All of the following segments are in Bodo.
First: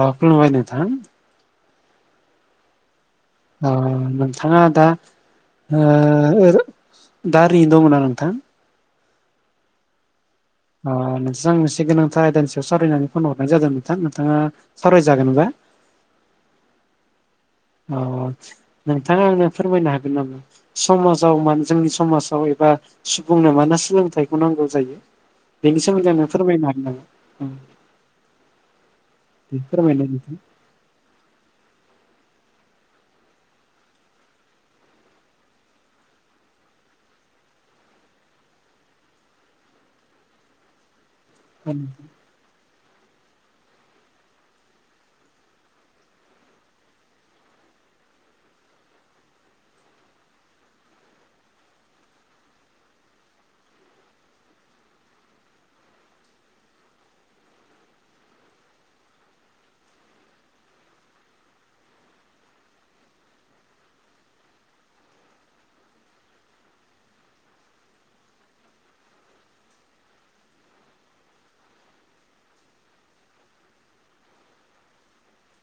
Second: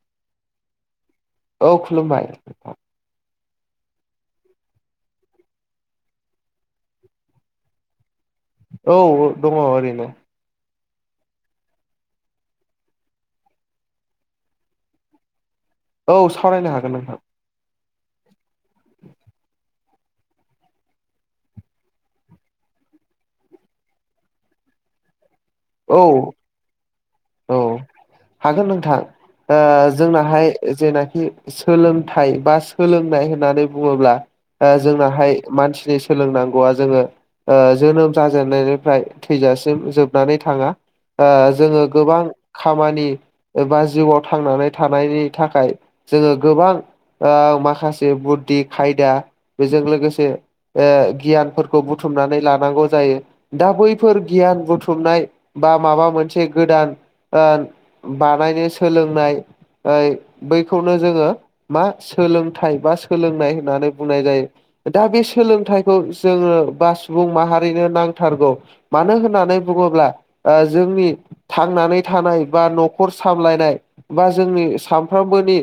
अ'खुलुमबाय नोंथां! औ खुलुमबाय! आ नोंथाङा दा ओ ओरैनो दंना नोंथां! औ ओ दङ ओरैनो! अ नोंजां मोनसे गोनांथार आयदानि सायाव सावरायनानै फन हरनाय जादों नोंथां नोंथाङा सावरायजागोनबा- औ सावरायनो हागोन नोंथां! औ औ नोंथाङा आंनो फोरमायनो हागोन नामा? समाजाव मानो जोंनि समाजाव एबा सुबुंनो मानो सोलोंथाइखौ नांगौ जायो! बेनि औ सोमोन्दनो फोरमायनो हागोन नामा? औ हागोन नोंथां दे ओ फोरमायलाय नोंथां जोंनाहाय- जेनाखि सोलोंथाइ बा सोलोंनाय होननानै बुङोब्ला- ओ जोंनाहाय मानसिनि सोलोंनांगौआ जोङो ओ जोनोम जाजेननायनिफ्राय थैजासिम जोबनानै थाङा ओ जोङो- ख खामानि एबा जिउआव थांनानै थानायनि थाखाय जोङो गोबां- औ माखासे बुद्धि खायदा बेजों लोगोसे- ओ गियानफोरखौ बुथुमनानै लानांगौ जायो! दा बैफोर गियान बुथुमनाय बा माबा मोनसे- गोदान ओ बानायनो सोलोंनाय ओइ बैखौनो जोङो- मा सोलोंथाइ बा सोलोंनाय होननानै बुंनाय जायो! दा बे सोलोंथाइखौ जोङो बा सुबुं माहारिनो नांथारगौ- मानो होननानै बुङोब्ला ओ जोंनि थांनानै थानाय बा न'खर सामलायनाय- बा जोंनि सानफ्रोमबोनि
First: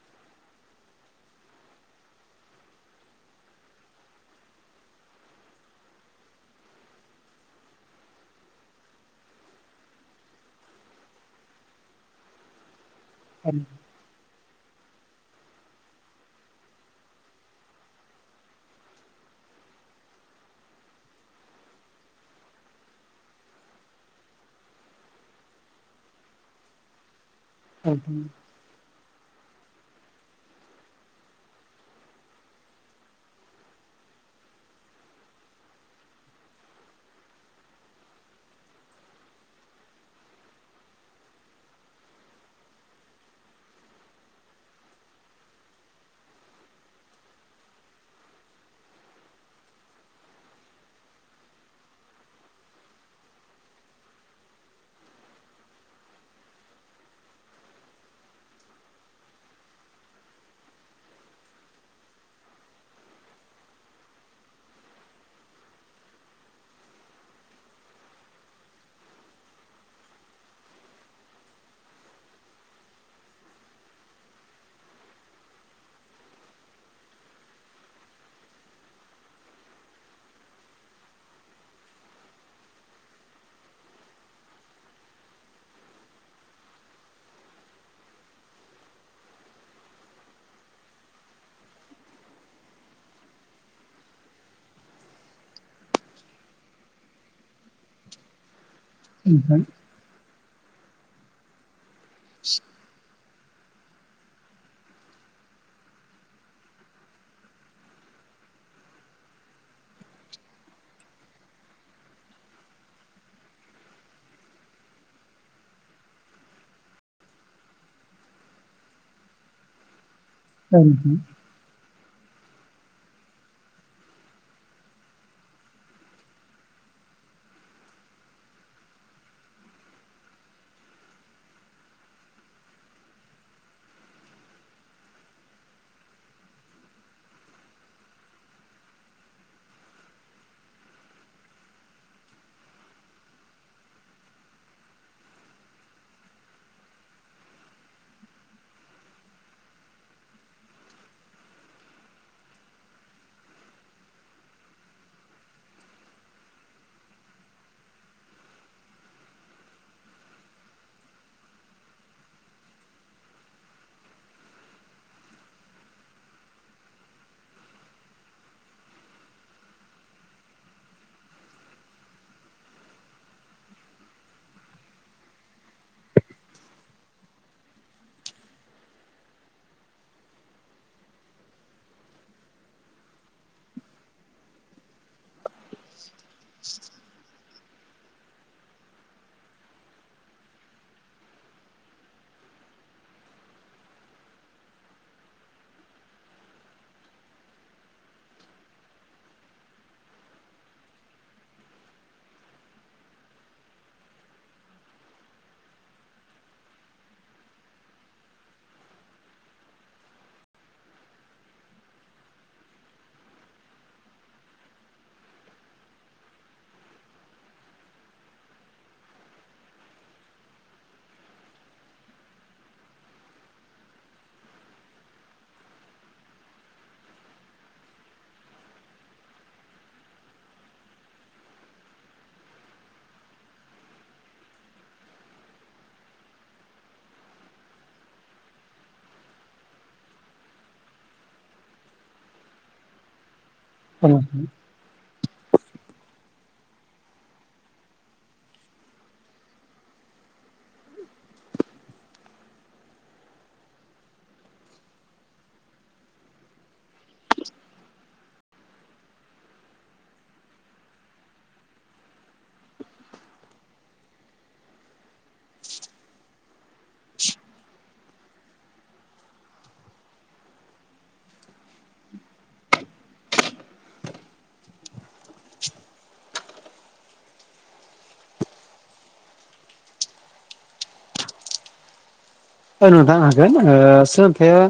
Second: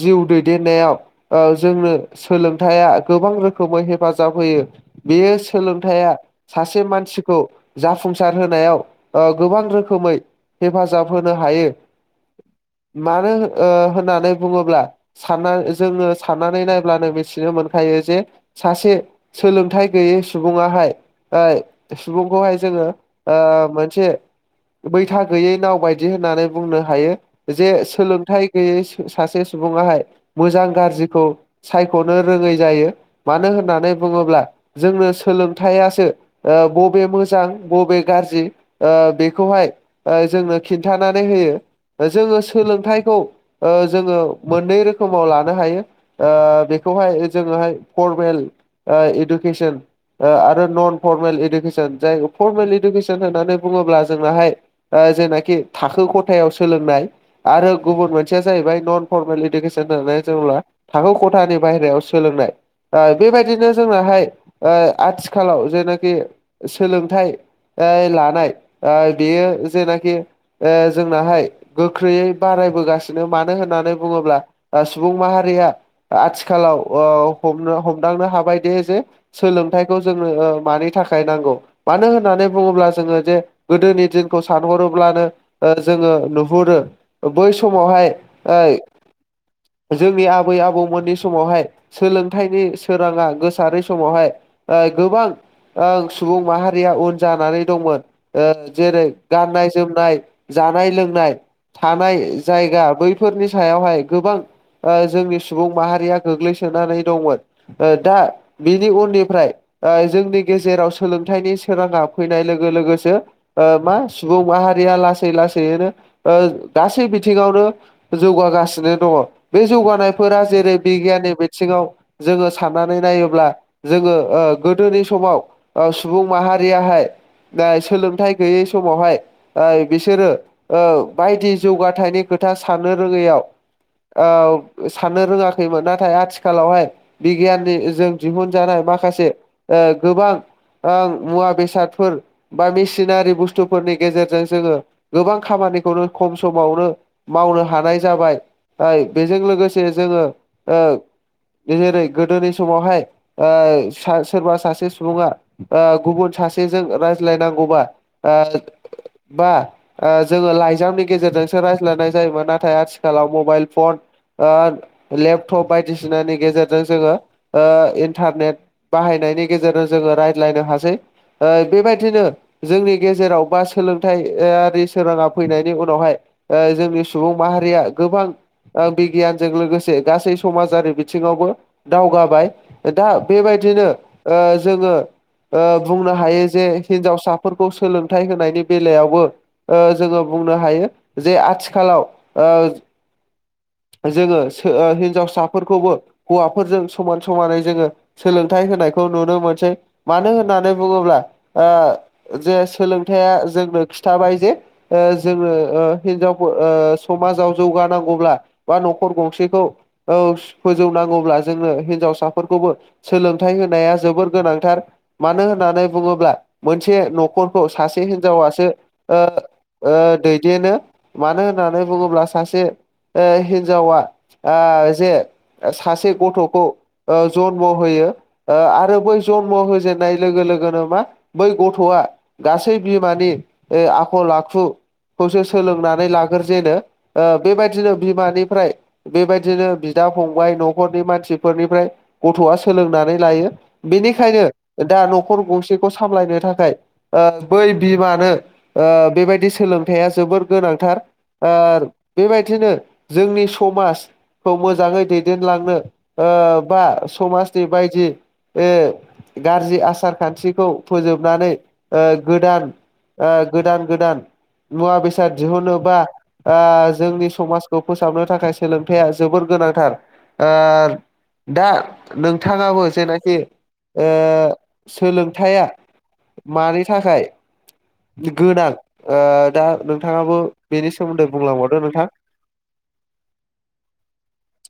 जिउ दैदेननायाव ओ जोंनो सोलोंथाइा गोबां रोखोमै हेफाजाब होयो! बेयो सोलोंथाया- सासे मानसिखौ जाफुंसार होनायाव ओ गोबां रोखोमै- हेफाजाब होनो हायो! मानो हो ओ होननानै- बुङोब्ला सानना जोङो साननानै नायब्लानो मिथिनो मोनखायो जे सासे- सोलोंथाय गैयै सुबुंङाहाय- ओ सुबुंखौहाय जोङो ओ मोनसे बैथा- गैयै नाव बायदि होननानै बुंनो हायो जे सोलोंथाय - गैयै सासे सुबुंआहाय मोजां गाज्रिखौ सायख'नो रोङै जायो! मानो होननानै बुङोब्ला जोंनो सोलोंथायासो ओ बबे मोजां बबे गाज्रि ओ बेखौहाय ओ जोंनो खिन्थानानै होयो ओ जोङो सोलोंथाइखौ ओ जोङो मोननै रोखोमाव लानो हायो। ओ बेखौहाय जोङोहाय फरमेल इडुकेसन आरो नन फरमेल इदुकेसन जाय फरमेल इडुकेसन होननानै बुङोब्ला जोंनाहाय ओ जेनाखि थाखो खथायाव सोलोंनाय आरो गुबुन मोनसेया जाहैबाय नन फरमेल इडुकेसन होननानै जेनब्ला थाखो खथानि बाहेरायाव सोलोंनाय ओ बेबायदिनो जोंनाहाय ओ आथिखालाव जेनाखि सोलोंथाइ ओ लानाय बेयो जेनाखि ओ जोंनाहाय गोख्रैयै बारायबोगासिनो मानो होननानै बुङोब्ला ओ सुबुं माहारिया आथिखालाव ओ हमनो हमदांनो हाबाय दे जे सोलोंथाइखौ जोंनो मानि थाखाय नांगौ मानो होननानै बुङोब्ला जोङो जे गोदोनि दि खौ सानहरोब्लानो ओ जोङो नुहुरो ओ बै समावहाय जोंनि आबै आबौमोननि समावहाय सोलोंथाइनि सोराङा गोसारै समावहाय ओ गोबां ओं सुबुं माहारिया उन जानानै दंमोन जेरै गाननाय जोमनाय जानाय लोंनाय थानाय जायगा बैफोरनि सायावहाय गोबां ओ जोंनि सुबुं माहारिया गोग्लैसोनानै दंमोन ओ दा बिनि उननिफ्राय ओ जोंनि गेजेराव सोलोंथाइनि सोराङा फैनाय लोगोसो ओ मा सुबुं माहारिया लासै लासैनो ओ गासै बिथिङावनो जौगागासिनो दङ बे जौगानायफोरा जेरै बिगियाननि बायदि सिङाव जोङो साननानै नायोब्ला जोङो ओ गोदोनि समाव ओ सुबुं माहारियाहाय ओ सोलोंथाइ गैयै समावहाय ओ बिसोरो ओ बायदि जौगाथायनि खोथा साननो रोङैयाव औ साननो रोङाखैमोन नाथाय आथिखालावहाय बिगियाननि जों दिहुनजानाय माखासे ओ गोबां आं मुवा बेसादफोर बा मेसिनारि बुस्थु बुस्थुफोरनि गेजेरजों जोङो गोबां खामानिखौनो खम समावनो मावनो हानाय जाबाय बेजों लोगोसे जोङो ओ जेरै गोदोनि समावहाय ओ सोरबा सासे सुबुङा ओ गुबुन सासेजों रायज्लायनांगौबा बा ओ ओ जोङो लाइजामनि गेजेरजोंसो रायज्लायनाय जायोमोन नाथाय आथिखालाव मबाइल फन ओ लेपटप बायदिसिनानि गेजेरजों जोङो ओ इन्टारनेट बाहायनायनि गेजेरजों जोङो रायज्लायनो हासै ओ बेबायदिनो जोंनि गेजेराव बा सोलोंथाइआरि सोराङा फैनायनि उनावहाय ओ जोंनि सुबुं माहारिया गोबां बिगियानजों लोगोसे गासै समाजारि बिथिङावबो दावगाबाय दा बेबायदिनो ओ जोङो ओ बुंनो हायो जे हिन्जावसाफोरखौ सोलोंथाइ होनायनि बेलायावबो ओ जोङो बुंनो हायो जे आथिखालाव ओ जोङो हिनजावसाफोरखौबो हौवाफोरजों समान समानै जोङो सोलोंथाइ होनायखौ नुनो मोनसै मानो होननानै बुङोब्ला जे सोलोंथाइा जोंनो खिन्थाबाय जे ओ जोङो हिनजाव समाजाव जौगानांगौब्ला बा न'खर गंसेखौ औ फोजौनांगौब्ला जोंनो हिनजावसाफोरखौबो सोलोंथाइ होनाया जोबोर गोनांथार मानो होननानै बुङोब्ला मोनसे न'खरखौ सासे हिनजावासो ओ ओ दैदेनो मानो होननानै बुङोब्ला सासे ओ हिन्जावा ओ जे सासे गथ'खौ ओ जन्म होयो ओ आरो बै जन्म होजेननाय लोगो लोगोनो मा बै गथ'आ गासै बिमानि ओ आखल आखु खौसो सोलोंनानै लाग्रजेनो ओ बेबायदिनो बिमानिफ्राय बेबायदिनो बिदा फंबाय न'खरनि मानसिफोरनिफ्राय गथ'आ सोलोंनानै लायो। बेनिखायनो दा न'खर गंसेखौ सामलायनो थाख खाय ओ बै बिमानो ओ बेबायदि सोलोंथाइया जोबोर गोनांथार। ओर बेबायदिनो जोंनि समाज खौ मोजाङै दैदेनलांनो ओ बा समाजनि बायदि ओ गारजि आसार खान्थिखौ फोजोब नानै ओ गोदान ओ गोदान गोदान मुवा बेसाद दिहुनोबा ओ जोंनि समाजखौ फोसाबनो थाखाय सोलोंथाइया जोबोर गोनांथार ओ दा नोंथाङाबो जेनाखि ओ सोलोंथाइया मानि थाखाय गोनां ओ दा नोंथाङाबो बेनि सोमोन्दै बुंलांबावदो नोंथां। फोर नोंथां हागोन ओ सोलोंथाइया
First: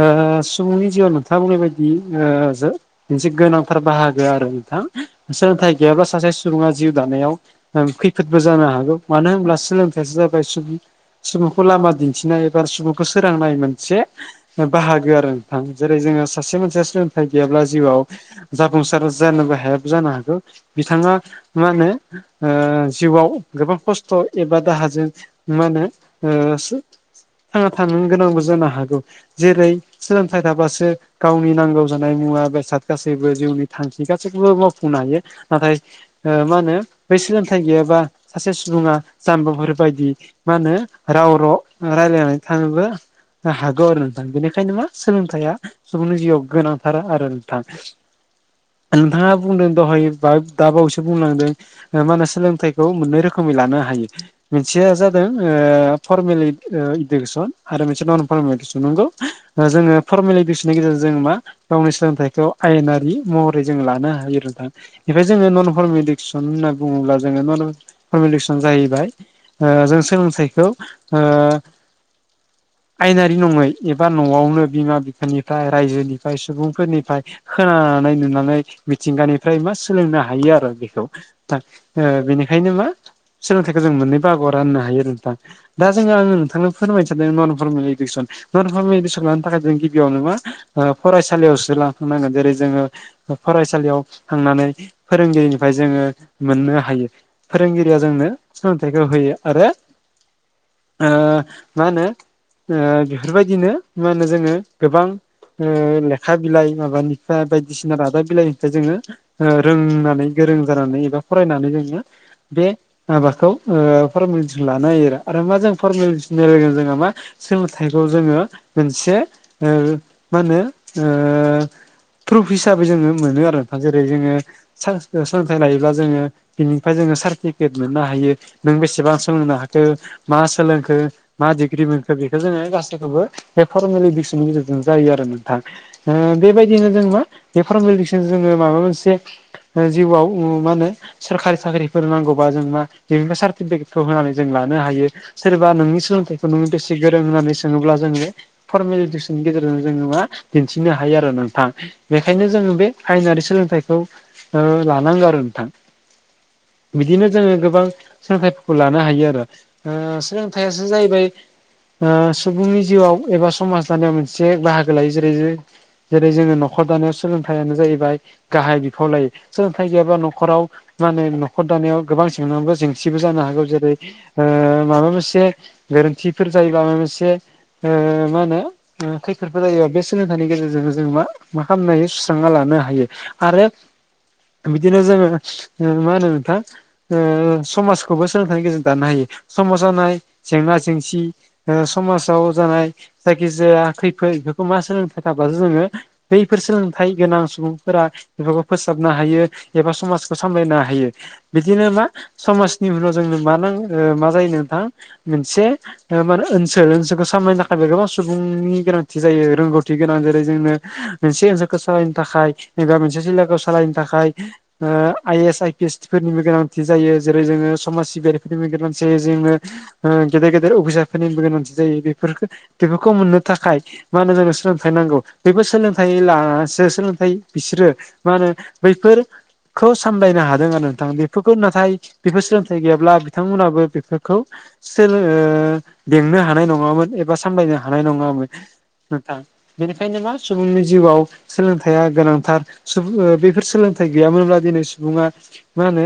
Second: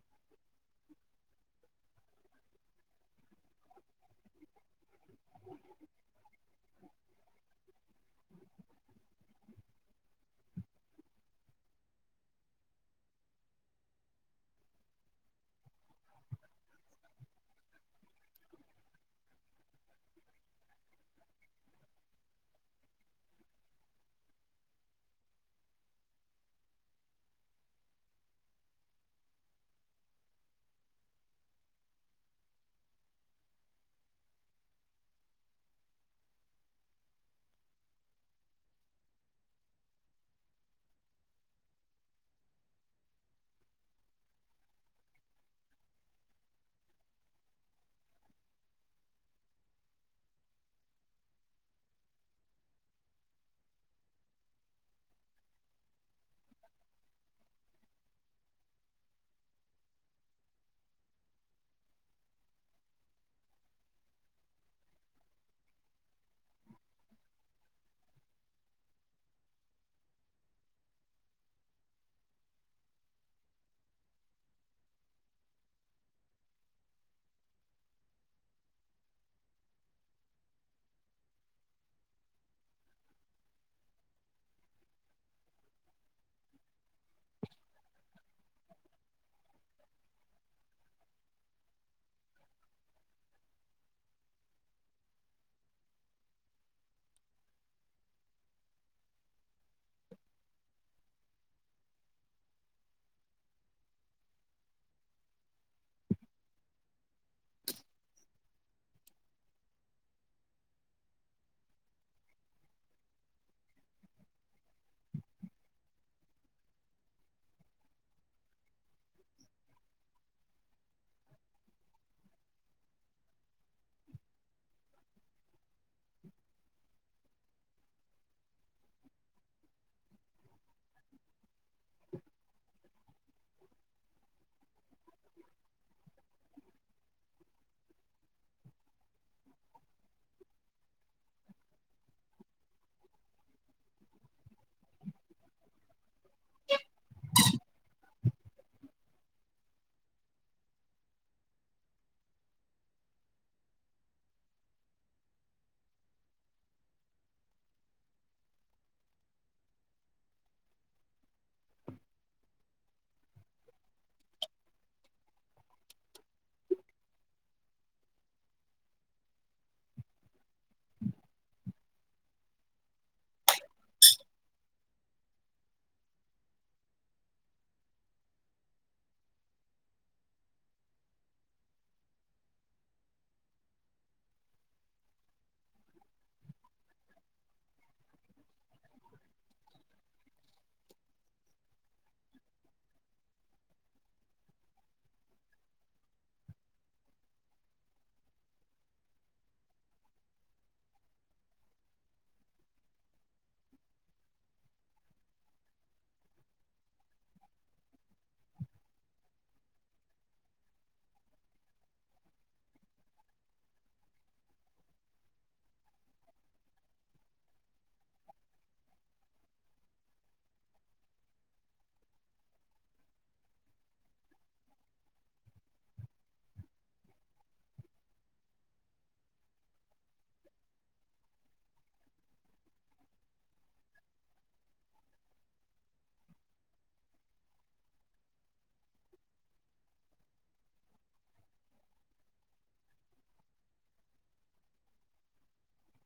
ओ सुबुंनि जिउआव नोंथाङा बुंनाय बायदि ओ जो मोनसे गोनांथार बाहागो आरो नोंथां सोलोंथाइ गैयाब्ला सासे सुबुङा जिउ दानायाव ओ खैफोदबो जानो हागौ मानो होनब्ला सोलोंथायासो जाबाय सुबुंनि सुबुंखौ लामा दिन्थिनाय एबा सुबुंखौ सोरांनाय मोनसे बाहागो आरो नोंथां जेरै जोङो सासे मानसिया सोलोंथाइ गैयाब्ला जिउआव जाफुंसार जानोबो हायाबो जानो हागौ बिथाङा मा होनो ओ जिउआव गोबां खस्थ' एबा दाहाजों मा होनो ओ सो थांना थानो गोनांबो जानो हागौ जेरै सोलोंथाइ थाबासो गावनि नांगौ जानाय मुवा बेसाद गासैबो जिउनि थांखि गासैखौबो मावफुंनो हायो नाथाय ओ मा होनो बै सोलोंथाइ गैयाबा सासे सुबुङा जाम्बाफोर बायदि मा होनो राव र' रायलायनानै थानोबो हागौ आरो नोंथां बेनिखायनो मा सोलोंथाइया सुबुंनि जिउआव गोनांथार आरो नोंथां। नोंथाङा बुंदों दहाय बा दा बावैसो बुंलांदों ओ मा होनो सोलोंथाइखौ मोननै रोखोमै लानो हायो मोनसेया जादों ओ फरमेलि ओ इडुकेसन आरो मोनसे नन फरमे इडुसन नंगौ जोङो फरमेल इडुकेसननि गेजेरजों मा गावनि सोलोंथाइखौ आयेनारि महरै जों लानो हायो [unintelligible] एफाय जोङो नन फरमे इडुखिसन होनना बुङोब्ला जोङो नन फरमे इडुखिसन जाहैबाय ओ जों सोलोंथाइखौ ओ आयेनारि नङै एबा न'आवनो बिमा बिफानिफ्राय रायजोनिफ्राय सुबुंफोरनिफ्राय खोनानानै नुनानै मिथिंगानिफ्राय मा सोलोंनो हायो आरो बेखौ। थां ओ बेनिखायनो मा सोलोंथाइखौ जों मोननै बाहागोआव राननो हायो आरो नोंथां दा जोङो आङो थांनो फोरमायनो सानदों non formal education non formal [unintelligible] लानो थाखाय जों गिबियावनो मा ओ फरायसालियावसो [unintelligible] जेरै जोङो ओ फरायसालियाव थांनानै फोरोंगिरिनिफ्राय जोङो मोननो हायो। फोरोंगिरिया जोंनो सोलोंथाइखौ होयो आरो ओ मा होनो ओ बिफोरबायदिनो मा होनो जोङो गोबां ओ लेखा बिलाइ माबानिफ्राय बायदिसिना रादाब बिलाइनिफ्राय जोङो ओ रोंनानै गोरों जानानै एबा फरायनानै जोङो बे माबाखौ ओ फरमेलिथि लानो हायो आरो आरो मा जों फरमेलि मिलायगोन जोङो मा सोलोंथाइखौ जोङो मोनसे ओ मा होनो ओ प्रुफ हिसाबै जोङो मोनो आरो ना जेरै जोङो सानस सोलोंथाइ लायोब्ला जोङो बिनिफ्राय जोङो सार्टिफिकेट मोननो हायो नों बेसेबां सोलोंनो हाखो मा सोलोंखो? मा डिग्रि मोनखो बेखौ जोङो गासैखौबो बे फरमेल इडुकेसननि गेजेरजों जायो आरो नोंथां। ओ बेबायदिनो जों मा बे फारमेल इडुकेसनजों जोङो माबा मोनसे जिउआव मा होनो सोररकारि साख्रिफोर नांगौबा जों मा बेबा सार्टिफिकेटखौ होनानै जों लानो हायो। सोरबा नोंनि सोलोंथाइखौ नोङो बेसे गोरों होननानै सोङोब्ला जोङो फरमेल इडुकेसननि गेजेरजों जोङो मा दिन्थिनो हायो आरो नोंथां। बेखायनो जोङो बे आयेनारि सोलोंथाइखौ ओ लानांगौ आरो नोंथां। बिदिनो जोङो गोबां सोलोंथाइफोरखौ लानो हायो आरो ओ सोलोंथाइसो जायो बै ओ सुबुंनि जिउआव एबा समाज दानायाव मोनसे बाहागो लायो जेरै जेरै जोङो न'खर दानायाव सोलोंथाइयानो जाहैबाय गाहाय बिफाव लायो सोलोंथाइ गैयाबा न'खराव मान होन नखर दानायाव गोबां जेंन जेंसिबो जानो हागौ जेरै ओ माबा मोनसे गोरोन्थिफोर जायोब्ला माबा मोनसे ओ मा होनो ओ खैफोदफोर जायोबा बे सोलोंथाइनि गेजेरजों जों मा मा खालामनो हायो सुस्रांना लानो हायो। आरो बिदिनो जोङो ओ मा होनो नोंथा ओ समाजखौबो सोलोंथाइनि गेजेरजों दानो हायो समाजानाय जेंना जेंसि ओ समाजाव जानाय जायखिजाया खैफोद बेखौ मा सोलोंथ थाबासो जोङो बैफोर सोलोंथाइ गोनां सुबुंफोरा बेफोरखौ फोसाबनो हायो एबा समाजखौ सामलायनो हायो। बिदिनो मा समाजनि उनाव जोंनो मा नां मा जायो नोंथां मोनसे ओ मा होनो ओनसोल ओनसोलखौ सामलायनो थाखायबो गोबां सुबुंनि गोनांथि जायो रोंगौथि गोनां जेरै जोंनो मोनसे ओनसोलखौ सालायनो थाखाय एबा मोनसे जिल्लाखौ सालायनो थाखाय ओ I S I P S फोरनिबो गोनांथि जायो जेरै जोङो समाज सिबियारिफोरनिबो गोनांथि जायो जोङो ओ गेदेर गेदेर अपिसाबफोरनिबो गोनांथि जायो बेफोरखौ बेफोरखौ मोननो थाखाय मा होनो जोंनो सोलोंथाइ नांगौ बेबो सोलोंथाइ लासो सोलोंथाइ बिसोरो मा होनो बैफोरखौ सामलायनो हादों आरो नोंथां बेफोरखौ नाथाय बेफोर सोलोंथाइ गैयाब्ला बिथांमोनाबो बेफोरखौ सोलो बेंनो हानाय नङामोन एबा सामलायनो हानाय नङामोन नोंथां। बेनिखायनो मा सुबुंनि जिउआव सोलोंथाइया गोनांथार सुबुं ओ बेफोर सोलोंथाइ गैयामोनब्ला दिनै सुबुङा मा होनो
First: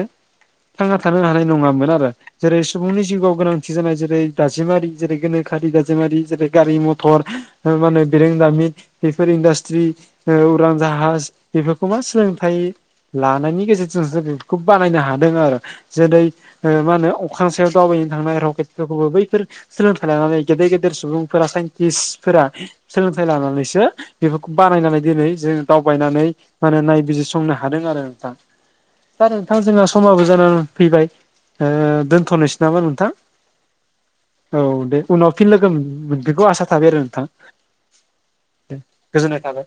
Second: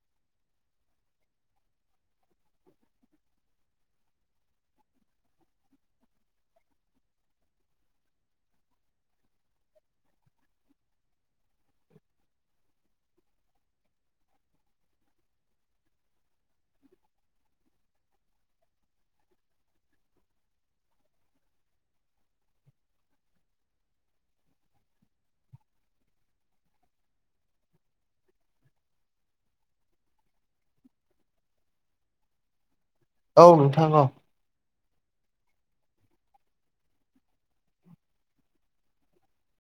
थांना थानो हानाय नङामोन आरो जेरै सुबुंनि जिउआव गोनां आ जानाय जेरै दाजेमारि जेरै गोनोखि दाजेमारि जेरै गारि मथर मा होनो बेरेंदामि बेफोर इन्डासट्रि ओ उरां जाहाज बेफोरखौ मा सोलोंथाइ लानायनि गेजेरजोंसो बेफोरखौ बानायनो हादों आरो जेरै ओ मा होनो अख्रां सायाव दावबायनो थांनाय आरोव बे फोरखौबो बैफोर सोलोंथाइ लानानै गेदेर गेदेर सुबुंफोरा साइन्टिस्फोरा सोलोंथाइ लानानैसो बेफोरखौ बानायनानै दिनै जों दावबायनानै माने नायबिजिरसंनो हादों आरो नोंथां दा नोंथां जोंहा समाबो जानानै फैबाय दोनथ'नोसै नामा नोंथां? औ नोंथां औ औ दे उनाव फिन लोगो बेखौ आसा थाबाय आरो नोंथां। गोजोननाय थाबाय